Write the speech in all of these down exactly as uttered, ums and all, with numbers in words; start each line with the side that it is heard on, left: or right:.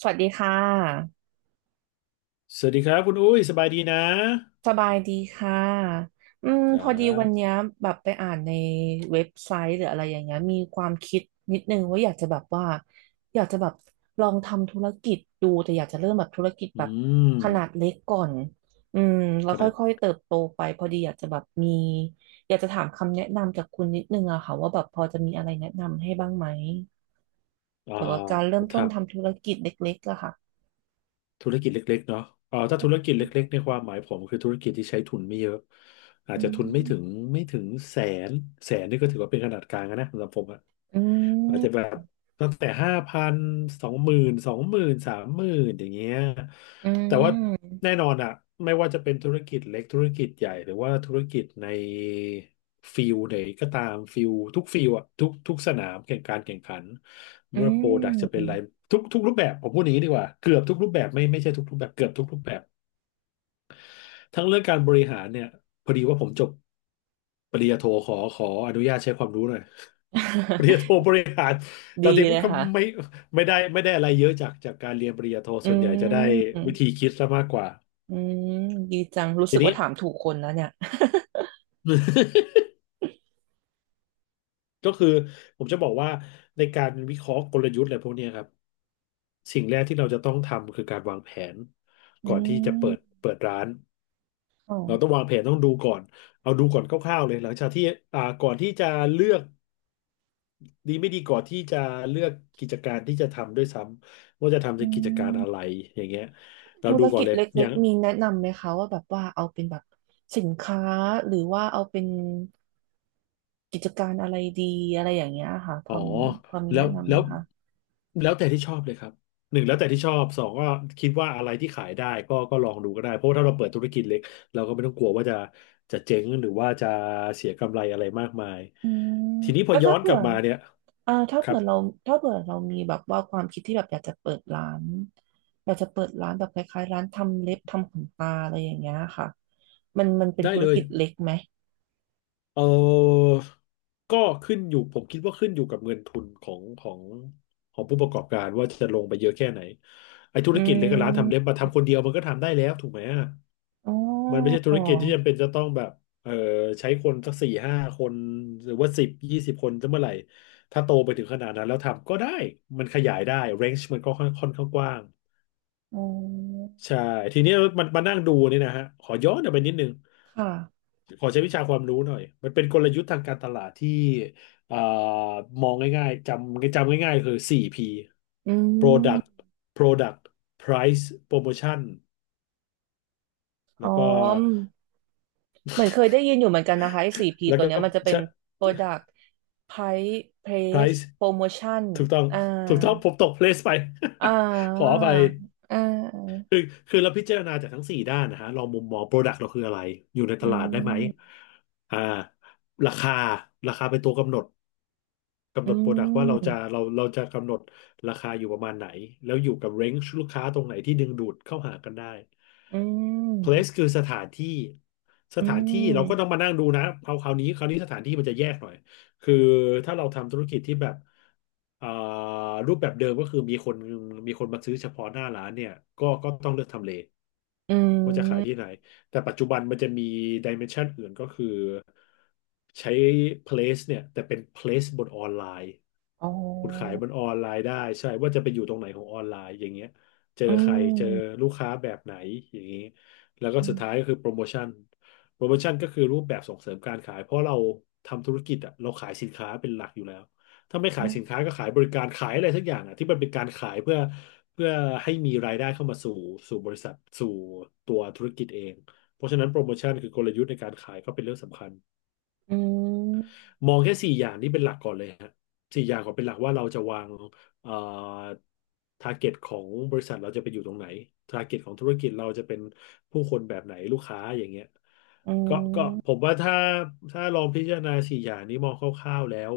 right: สวัสดีค่ะ
left: สวัสดีครับคุณอุ้ยสบายดีนะ
right: สบายดีค่ะอืม
left: ครั
right: พอดีวันเนี้
left: บ
right: ยแบบไปอ่านในเว็บไซต์หรืออะไรอย่างเงี้ยมีความคิดนิดนึงว่าอยากจะแบบว่าอยากจะแบบลองทำธุรกิจดูแต่อยากจะเริ่มแบบธุรกิจ
left: อื
right: แบบ
left: ม
right: ขนาดเล็กก่อนอืมแล้
left: ข
right: ว
left: นาด
right: ค่อยๆเติบโตไปพอดีอยากจะแบบมีอยากจะถามคำแนะนำจากคุณนิดนึงอะค่ะว่าแบบพอจะมีอะไรแนะนำให้บ้างไหม
left: อ่า
right: เกี่ยวกับการเริ่ม
left: ท
right: ต้นทำธุรกิจเล็กๆอะค่ะ
left: ำธุรกิจเล็กๆเนาะอ่าถ้าธุรกิจเล็กๆในความหมายผมคือธุรกิจที่ใช้ทุนไม่เยอะอาจ
right: อื
left: จะทุนไม่ถึง
right: ม
left: ไม่ถึงแสนแสนนี่ก็ถือว่าเป็นขนาดกลางแล้วนะสำหรับผม
right: อื
left: อาจจะแบ
right: ม
left: บตั้งแต่ห้าพันสองหมื่นสองหมื่นสามหมื่นอย่างเงี้ย
right: อื
left: แต่ว่า
right: ม
left: แน่นอนอะไม่ว่าจะเป็นธุรกิจเล็กธุรกิจใหญ่หรือว่าธุรกิจในฟิลไหนก็ตามฟิลทุกฟิลอะทุกทุกสนามแข่งการแข่งขัน
right: อื
left: เมื่อโปรดักจะเป็นอะไร
right: ม
left: ทุกทุกรูปแบบผมพูดอย่างนี้ดีกว่าเกือบทุกรูปแบบไม่ไม่ใช่ทุกรูปแบบเกือบทุกรูปแบบทั้งเรื่องการบริหารเนี่ยพอดีว่าผมจบปริญญาโทขอขออนุญาตใช้ความรู้หน่อย ปริญญาโทบ ริหารแต่
right: ดี
left: จริ
right: เล
left: ง
right: ย
left: ๆก็ไม่
right: ค่ะ
left: ไม่ได้ไม่ได้อะไรเยอะจากจากการเรียนปริญญาโท
right: อื
left: ส่วนใหญ่จะได้
right: ม
left: วิธีคิดซะมากกว่า
right: อืม ดีจัง รู้
left: ที
right: สึก
left: นี้
right: ว่าถามถูกคนแล้วเนี่ย
left: ก็คือผมจะบอกว่าในการวิเคราะห์กลยุทธ์อะไรพวกเนี้ยครับสิ่งแรกที่เราจะต้องทำคือการวางแผน
right: อื
left: ก่อนที่จะเปิด
right: ม
left: เปิดร้าน
right: ค่ะ
left: เราต้องวางแผนต้องดูก่อนเอาดูก่อนคร่าวๆเลยหลังจากที่อ่าก่อนที่จะเลือกดีไม่ดีก่อนที่จะเลือกกิจการที่จะทำด้วยซ้ำว่าจะทำใน
right: อื
left: กิจ
right: ม
left: การอะไรอย่างเงี้ยเรา
right: ธุ
left: ดู
right: ร
left: ก่อน
right: กิจ
left: เลย
right: เล
left: อ
right: ็
left: ย่า
right: ก
left: ง
right: ๆ มีแนะนำไหมคะว่าแบบว่าเอาเป็นแบบสินค้าหรือว่าเอาเป็นกิจการอะไรดีอะไรอย่างเงี้ยค่ะพ
left: อ๋อ
right: อมีพอมี
left: แล้
right: แนะ
left: ว
right: นำ
left: แล้
right: ไหม
left: ว
right: คะ
left: แล้วแต่ที่ชอบเลยครับหนึ่งแล้วแต่ที่ชอบสองก็คิดว่าอะไรที่ขายได้ก็ก็ลองดูก็ได้เพราะว่าถ้าเราเปิดธุรกิจเล็กเราก็ไม่ต้องกลัวว่าจะจะเจ๊งหรือว่าจะเสียกำไรอะไรมากมายทีนี้พอ
right: แล้ว
left: ย้อ
right: ถ้า
left: นก
right: เผื่
left: ลั
right: อ
left: บมาเนี่ย
right: อ่าถ้า
left: ครั
right: เผื่
left: บ
right: อเราถ้าเผื่อเรามีแบบว่าความคิดที่แบบอยากจะเปิดร้าน อยากจะเปิดร้านแบบคล้ายๆร้านทำเล็บทำขนตาอะไรอย่างเงี้ยค่ะมันมันเป็น
left: ได้
right: ธุร
left: เลย
right: กิจเล็กไหม
left: เออก็ขึ้นอยู่ผมคิดว่าขึ้นอยู่กับเงินทุนของของของผู้ประกอบการว่าจะลงไปเยอะแค่ไหนไอ้ธุร
right: อื
left: กิจเล็กกับร้านทำเล็บ
right: ม
left: มาทำคนเดียวมันก็ทำได้แล้วถูกไหมอะ
right: อ๋
left: มันไม่
right: อ
left: ใช่ธุรกิจที่จำเป็นจะต้องแบบเออใช้คนสักสี่ห้าคนหรือว่าสิบยี่สิบคนจะเมื่อไหร่ถ้าโตไปถึงขนาดนั้นแล้วทำก็ได้มันขยายได้เรนจ์มันก็ค่อนค่อนข้างกว้าง
right: อ๋อ
left: ใช่ทีนี้มันมานั่งดูนี่นะฮะขอย้อนกลับไปนิดนึง
right: ค่ะ
left: ขอใช้วิชาความรู้หน่อยมันเป็นกลยุทธ์ทางการตลาดที่เอ่อมองง่ายๆจำจำง่ายๆคือ โฟร์ พี
right: อืม
left: Product Product Price Promotion แล้
right: อ๋อ
left: วก็
right: เหมือนเคยได้ยินอยู่เหมือนกันนะคะไอ้สี่พี
left: แล้ว
right: ตัว
left: ก็
right: เนี้ยมันจะเป็น Product Price Place
left: price
right: Promotion
left: ถูกต้อง
right: อ่า
left: ถูกต้องผมตก place ไป
right: อ่า
left: ขออภัย
right: อ่า
left: คือคือเราพิจารณาจากทั้งสี่ด้านนะฮะลองมุมมอง Product เราคืออะไรอยู่ในต
right: อื
left: ลาดได้ไหม
right: ม
left: อ่าราคาราคาเป็นตัวกำหนด กำห
right: อื
left: นดโปรดักต์ว่าเราจะ
right: ม
left: เราเราจะกำหนดราคาอยู่ประมาณไหนแล้วอยู่กับเร้นจ์ลูกค้าตรงไหนที่ดึงดูดเข้าหากันได้
right: อืม
left: place คือสถานที่ส
right: อื
left: ถานที่
right: ม
left: เราก็ต้องมานั่งดูนะเอาคราวนี้คราวนี้สถานที่มันจะแยกหน่อยคือถ้าเราทำธุรกิจที่แบบเอ่อรูปแบบเดิมก็คือมีคนมีคนมาซื้อเฉพาะหน้าร้านเนี่ยก็ก็ต้องเลือกทำเล
right: อื
left: ว่าจะขายที่ไหน
right: ม
left: แต่ปัจจุบันมันจะมีดิเมนชันอื่นก็คือใช้ place เนี่ยแต่เป็น place บนออนไลน์
right: อ๋อ
left: คุณขายบนออนไลน์ได้ใช่ว่าจะไปอยู่ตรงไหนของออนไลน์อย่างเงี้ยเจอ
right: อื
left: ใครเจอ
right: ม
left: ลูกค้าแบบไหนอย่างนี้แล้วก็สุ
right: อื
left: ดท้ายก็
right: ม
left: คือโปรโมชั่นโปรโมชั่นก็คือรูปแบบส่งเสริมการขายเพราะเราทำธุรกิจอะเราขายสินค้าเป็นหลักอยู่แล้วถ้าไม่ขา
right: อื
left: ย
right: ม
left: สินค้าก็ขายบริการขายอะไรสักอย่างอะที่มันเป็นการขายเพื่อเพื่อให้มีรายได้เข้ามาสู่สู่บริษัทสู่ตัวธุรกิจเอง เพราะฉะนั้นโปรโมชั่นคือกลยุทธ์ในการขายก็เป็นเรื่องสำคัญ
right: อืม
left: มองแค่สี่อย่างนี้เป็นหลักก่อนเลยฮะสี่อย่างก่อนเป็นหลักว่าเราจะวางเอ่อทาร์เกตของบริษัทเราจะไปอยู่ตรงไหนท a ร์เก็ตของธุรกิจเราจะเป็นผู้คนแบบไหนลูกค้าอย่างเงี้ย
right: อื
left: ก็ก็ผ
right: ม
left: มว่าถ้าถ้าลองพิจารณาสี่อย่างนี้มองคร่าวๆแล้ว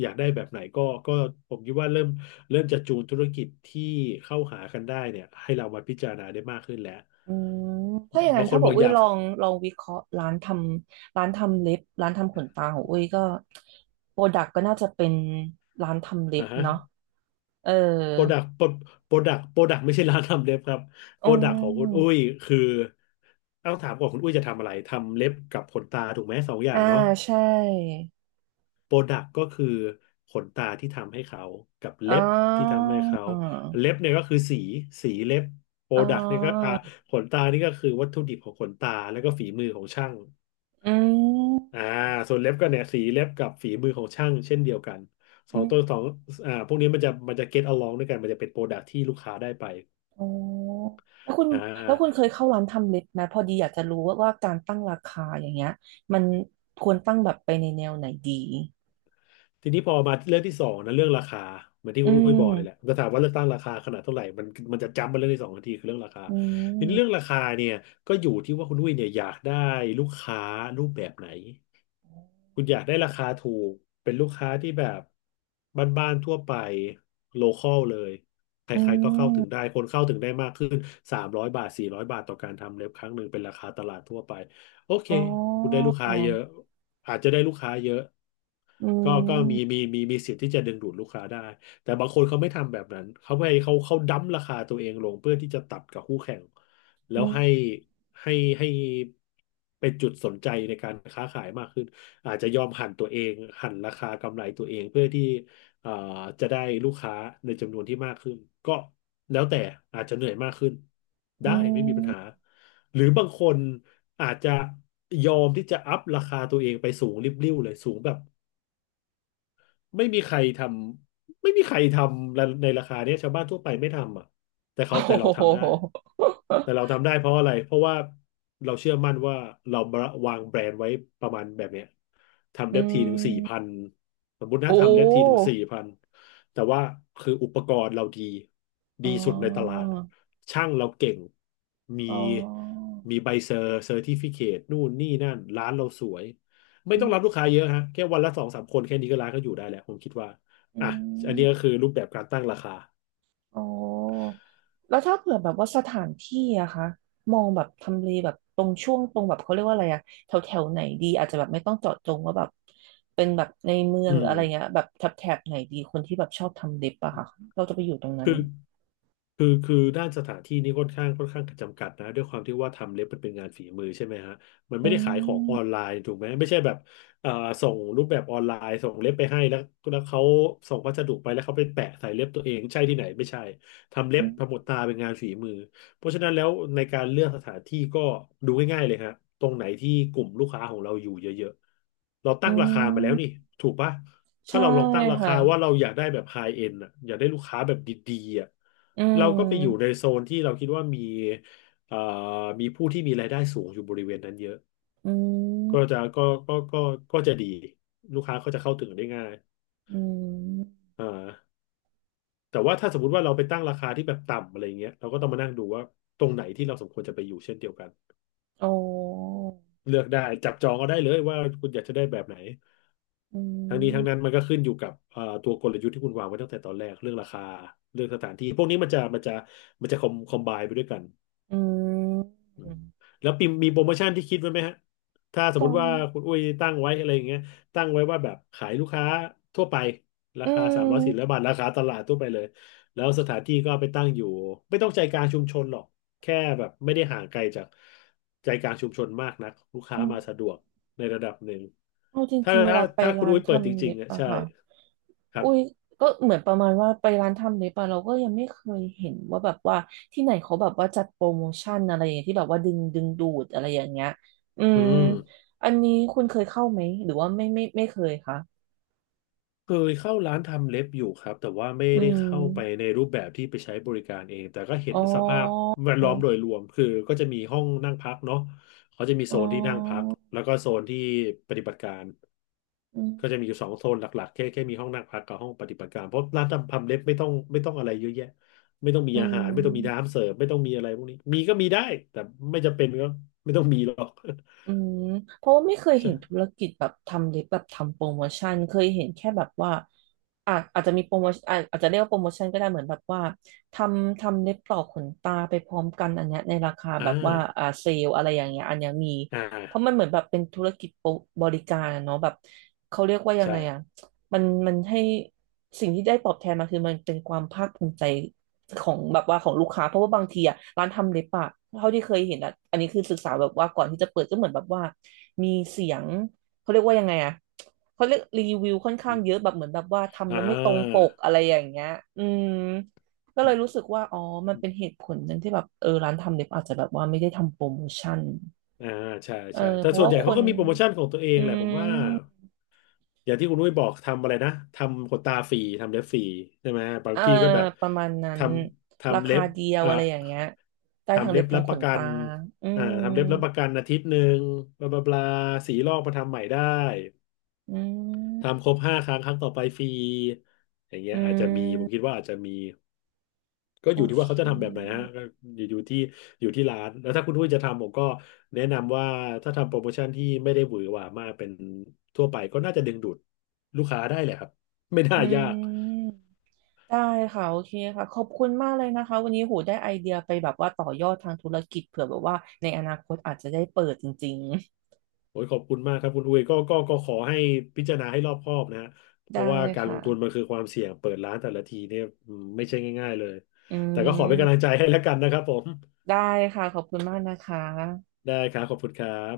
left: อยากได้แบบไหนก็ก็ผมคิดว่าเริ่มเริ่มจะจูนธุรกิจที่เข้าหากันได้เนี่ยให้เรามาพิจารณาได้มากขึ้นแล้ว
right: อืมถ้าอย่าง
left: บา
right: นั้
left: ง
right: น
left: คน
right: ถ้าบ
left: บ
right: อก
left: อกอ
right: อุ้ย
left: ยาก
right: ลองลองวิเคราะห์ร้านทำร้านทำเล็บร้านทำขนตาของอุ้ยก็โปรดักก็น่าจะเป็นร้านทำเล็
left: อ่า
right: บ
left: ฮะ
right: เนาะเออ
left: โปรดักโปรดักโปรดักไม่ใช่ร้านทำเล็บครับโป
right: อื
left: รดักของคุณอุ้ย
right: ม
left: คือต้องถามก่อนคุณอุ้ยจะทำอะไรทำเล็บกับขนตาถูกไหมสองอย่า
right: อ่า
left: งเนาะ
right: ใช่
left: โปรดักก็คือขนตาที่ทำให้เขากับ
right: อ๋อ
left: เล็บที่ทำให้เขาเล็บเนี่ยก็คือสีสีเล็บโปร
right: อ๋อ
left: ดักนี่ก็อ่าขนตานี่ก็คือวัตถุดิบของขนตาแล้วก็ฝีมือของช่าง
right: อืม
left: อ่าส่วนเล็บก็เนี่ยสีเล็บกับฝีมือของช่างเช่นเดียวกันสอ
right: อื
left: งตัวสอ
right: ม
left: งอ่าพวกนี้มันจะมันจะ get along ด้วยกันมันจะเป็นโปรดักที่ลูกค้าได้ไป
right: อ๋อแล้วคุณ
left: อ่า
right: แล้วคุณเคยเข้าร้านทำเล็บไหมพอดีอยากจะรู้ว่าว่าการตั้งราคาอย่างเงี้ยมันควรตั้งแบบไปในแนวไหนดี
left: ทีนี้พอมาเรื่องที่สองนะเรื่องราคาเหมือนที่
right: อื
left: คุณรุ้ยบอกเลยแหละ
right: ม
left: จะถามว่าเลือกตั้งราคาขนาดเท่าไหร่มันมันจะจำมาเรื่องที่สองทันทีคือเรื่องราคาทีนี้เรื่องราคาเนี่ยก็อยู่ที่ว่าคุณอุ้ยเนี่ยอยากได้ลูกค้ารูปแบบไหนคุณอยากได้ราคาถูกเป็นลูกค้าที่แบบบ้านๆทั่วไปโลคอลเลยใค
right: อื
left: รๆก็เข้าถึง
right: ม
left: ได้คนเข้าถึงได้มากขึ้นสามร้อยบาทสี่ร้อยบาทต่อการทำเล็บครั้งหนึ่งเป็นราคาตลาดทั่วไปโอเค
right: อ๋อ
left: คุณได้ลูกค้าเยอะ อาจจะได้ลูกค้าเยอะ
right: อื
left: ก็ก็มีมี
right: ม
left: มีมีสิทธิ์ที่จะดึงดูดลูกค้าได้แต่บางคนเขาไม่ทำแบบนั้นเขาไปเขาเขาดั้มราคาตัวเองลงเพื่อที่จะตัดกับคู่แข่งแล้
right: อื
left: ว
right: ม
left: ให้ให้ให้เป็นจุดสนใจในการค้าขายมากขึ้นอาจจะยอมหั่นตัวเองหั่นราคากำไรตัวเองเพื่อที่เอ่อจะได้ลูกค้าในจำนวนที่มากขึ้นก็แล้วแต่อาจจะเหนื่อยมากขึ้นได้
right: อื
left: ไม่มีปั
right: ม
left: ญหา หรือบางคนอาจจะยอมที่จะอัพราคาตัวเองไปสูงริบลิ่วเลยสูงแบบ ไม่มีใครทำไม่มีใครทำในราคาเนี้ยชาวบ้านทั่วไปไม่ทำอ่ะแต่
right: โอ้
left: เขาแต่เรา
right: โห
left: ทำได้แต่เราทำได้เพราะอะไรเพราะว่าเราเชื่อมั่นว่าเราวางแบรนด์ไว้ประมาณแบบเนี้ยทำ
right: อื
left: เล็บทีถึงสี่พัน
right: ม
left: สมมตินะ
right: โอ้
left: ทำเล็บทีถึงสี่พันแต่ว่าคืออุปกรณ์เราดี
right: อ๋
left: ดี
right: อ
left: สุดในตลาดช่างเราเก่งมี
right: อ๋อ
left: มีใบเซอร์เซอร์ติฟิเคตนู่นนี่นั่นร้านเราสวย ไม่
right: อื
left: ต้องรับลูกค้า
right: ม
left: เยอะฮะแค่วันละสองสามคนแค่นี้ก็ร้านก็อยู่ได้แหละผมคิดว่า
right: อื
left: อ่ะอันนี้
right: ม
left: ก็คือรูปแบบการตั้งราคา
right: อ๋อแล้วถ้าเผื่อแบบว่าสถานที่อะคะมองแบบทำเลแบบตรงช่วงตรงแบบเขาเรียกว่าอะไรอะแถวแถวไหนดีอาจจะแบบไม่ต้องเจาะจงว่าแบบเป็นแบบในเมือ
left: อื
right: งหรื
left: ม
right: ออะไรเงี้ยแบบแถบแถบไหนดีคนที่แบบชอบทำเล็บอะค่ะเราจะไปอยู่ตรงนั้น
left: คือ คือคือด้านสถานที่นี่ค่อนข้างค่อนข้างจำกัดนะด้วยความที่ว่าทำเล็บมันเป็นงานฝีมือใช่ไหมฮะมัน
right: อื
left: ไม่ได้ขาย
right: ม
left: ของออนไลน์ถูกไหมไม่ใช่แบบเอ่อส่งรูปแบบออนไลน์ส่งเล็บไปให้แล้วแล้วเขาส่งพัสดุไปแล้วเขาไปแปะใส่เล็บตัวเองใช่ที่ไหนไม่ใช่ทำเล็บทำหมดตาเป็นงานฝีมือเพราะฉะนั้นแล้วในการเลือกสถานที่ก็ดูง่ายๆเลยฮะตรงไหนที่กลุ่มลูกค้าของเราอยู่เยอะๆเรา
right: อื
left: ตั้งราคามาแล้ว
right: ม
left: นี่ถูกปะ ถ้า
right: ใช่
left: เราลองตั้งรา
right: ค่ะ
left: คาว่าเราอยากได้แบบไฮเอ็นอ่ะอยากได้ลูกค้าแบบดีๆอ่ะ
right: อื
left: เราก็ไปอยู่ใน
right: ม
left: โซนที่เราคิดว่ามีเอ่อมีผู้ที่มีรายได้สูงอยู่บริเวณนั้นเยอะ
right: อื
left: ก็จะ
right: ม
left: ก็ก็ก็ก็จะดีลูกค้าก็จะเข้าถึงได้ง่าย
right: อืม
left: อ่าแต่ว่าถ้าสมมติว่าเราไปตั้งราคาที่แบบต่ำอะไรเงี้ยเราก็ต้องมานั่งดูว่าตรงไหนที่เราสมควรจะไปอยู่เช่นเดียวกัน
right: โอ้
left: เลือกได้จับจองก็ได้เลยว่าคุณอยากจะได้แบบไหน
right: อื
left: ทั้งนี้ทั้
right: ม
left: งนั้นมันก็ขึ้นอยู่กับเอ่อตัวกลยุทธ์ที่คุณวางไว้ตั้งแต่ตอนแรกเรื่องราคาเรื่องสถานที่พวกนี้มันจะมันจะมันจะคอมคอมไบไปด้วยกัน
right: อืม
left: แล้วปีมีโปรโมชั่นที่คิดไว้ไหมฮะถ้าส
right: ต
left: ม
right: อ
left: มติ
right: น
left: ว่าคุณอุ้ยตั้งไว้อะไรอย่างเงี้ยตั้งไว้ว่าแบบขายลูกค้าทั่วไปรา
right: อื
left: คาสามร้อยสี่ร้อย
right: ม
left: บาทราคาตลาดทั่วไปเลยแล้วสถานที่ก็ไปตั้งอยู่ไม่ต้องใจกลางชุมชนหรอกแค่แบบไม่ได้ห่างไกลจากใจกลางชุมชนมากนักลูกค้า
right: อืม
left: มาสะดวกในระดับหนึ่ง
right: เอาจ
left: ถ้า
right: ริงๆเว
left: ถ้า
right: ลาไป
left: ถ้าคุณ
right: ร้าน
left: อุ้ยเปิดจ
right: ทำ
left: ริง
right: เล็บ
left: ๆอ่ะ
right: อะ
left: ใช่
right: ค่ะ
left: ครั
right: อุ้ย
left: บ
right: ก็เหมือนประมาณว่าไปร้านทำเล็บอะเราก็ยังไม่เคยเห็นว่าแบบว่าที่ไหนเขาแบบว่าจัดโปรโมชั่นอะไรอย่างเงี้ยที่แบบว่าดึงดึงดูดอะไรอย่างเงี้ย อื
left: อื
right: ม
left: ม
right: อันนี้คุณเคยเข้าไหมหรือว่าไม่ไม่ไม่เคยคะ
left: เคยเข้าร้านทำเล็บอยู่ครับแต่ว่าไม่
right: อื
left: ได้
right: ม
left: เข้าไปในรูปแบบที่ไปใช้บริการเองแต่ก็เห็
right: อ๋
left: นสภาพ
right: อ
left: แวดล้อมโดยรวมคือก็จะมีห้องนั่งพักเนาะเขาจะมีโซ
right: อ๋
left: นที่นั่งพัก
right: อ
left: แล้วก็โซนที่ปฏิบัติการ
right: อืม
left: ก็จะมีอยู่สองโซนหลักๆแค่แค่มีห้องนั่งพักกับห้องปฏิบัติการเพราะร้านทำทำเล็บไม่ต้องไม่ต้องอะไรเยอะแยะไม่ต้องมี
right: อื
left: อาหารไม่ต้องมี
right: ม
left: น้ำเสิร์ฟไม่ต้องมีอะไรพวกนี้มีก็มีได้แต่ไม่จำเป็นก็ไม่ต้องมีหรอก
right: อืมเพราะว่าไม่เคย
left: ใช่
right: เห็นธุรกิจแบบทำเล็บแบบทำโปรโมชั่นเคยเห็นแค่แบบว่าอ่ะอาจจะมีโปรโมชั่นอะอาจจะเรียกว่าโปรโมชั่นก็ได้เหมือนแบบว่าทำทำเล็บต่อขนตาไปพร้อมกันอันเนี้ยในราคา
left: อ่า
right: แบบว่าอ่าเซลอะไรอย่างเงี้ยอันเนี้ยมี
left: อ่า
right: เพราะมันเหมือนแบบเป็นธุรกิจโปรบริการอะเนาะแบบเขาเรียกว่ายังไง
left: ใช่
right: อ่ะมันมันให้สิ่งที่ได้ตอบแทนมาคือมันเป็นความภาคภูมิใจ ของแบบว่าของลูกค้าเพราะว่าบางทีอะร้านทำเล็บอะเท่าที่เคยเห็นอะอันนี้คือศึกษาแบบว่าก่อนที่จะเปิดก็เหมือนแบบว่ามีเสียงเขาเรียกว่ายังไงอะเขาเรียกรีวิวค่อนข้างเยอะแบบเหมือนแบบว่าทำ
left: อ่
right: แล้วไม่ตรงป
left: า
right: กอะไรอย่างเงี้ยอืมก็เลยรู้สึกว่าอ๋อมันเป็นเหตุผลหนึงที่แบบเออร้านทำเล็บอาจจะแบบว่าไม่ได้ทำโปรโมชั่น
left: อ่าใช่
right: เออ
left: ใช่แต่
right: เพราะ
left: ส่วน
right: ว่า
left: ใหญ่
right: ค
left: เขาก็
right: น
left: มีโปรโมชั่นของตัวเอง
right: อื
left: แหละผมว่า
right: ม
left: อย่างที่คุณนุ้ยบอกทำอะไรนะทำขนตาฟรีทำเล็บฟรีใช่ไหมบา
right: เอ
left: ง
right: อ
left: ที่ก็แบบ
right: ประมาณนั้
left: ท
right: น
left: ำ
right: รา
left: ทำเล็
right: คา
left: บ
right: เดียว
left: อ่า
right: อะไรอย่างเงี้ยได้ทั้
left: ทำ
right: ง
left: เล็
right: เล็
left: บ
right: บทั้
left: รับ
right: ง
left: ป
right: ข
left: ระ
right: น
left: กั
right: ตา
left: น
right: อื
left: อ่า
right: ม
left: ทำเล็บรับประกันอาทิตย์หนึ่งบลาบลาบลาสีลอกมาทำใหม่ได้
right: อื
left: ทำครบ
right: ม
left: ห้าครั้งครั้งต่อไปฟรีอย่างเงี้ย
right: อื
left: อาจจะมีผมคิด
right: ม
left: ว่าอาจจะมี ก็อ
right: โอ
left: ยู่ที่
right: เค
left: ว่าเขาจะทำแบบไหนฮะก็อยู่อยู่ที่อยู่ที่ร้านแล้วถ้าคุณอุ้ยจะทำผมก็แนะนำว่าถ้าทำโปรโมชั่นที่ไม่ได้หวือหวามากเป็นทั่วไปก็น่าจะดึงดูดลูกค้าได้แหละครับ ไม่น่า
right: อื
left: ยาก
right: มได้ค่ะ โอเคค่ะขอบคุณมากเลยนะคะ วันนี้หูได้ไอเดียไปแบบว่าต่อยอดทางธุรกิจเผื่อแบบว่าในอนาคตอาจจะได้เปิดจริง
left: โอ้ยขอบคุณมากครับคุณอุ้ยก็ก็ก็ขอให้พิจารณาให้รอบคอบนะฮะ
right: ๆ
left: เพ
right: ได้
left: ราะว่าการลงทุนมั
right: ค่ะ
left: นคือความเสี่ยงเปิดร้านแต่ละทีเนี่ยอืมไม่ใช่ง่ายๆเลย
right: อื
left: แต่ก็ขอเป็นกำลังใจ
right: ม
left: ให้แล้วกันนะครับผม
right: ได้ค่ะขอบคุณมากนะคะ
left: ได้ครับขอบคุณครับ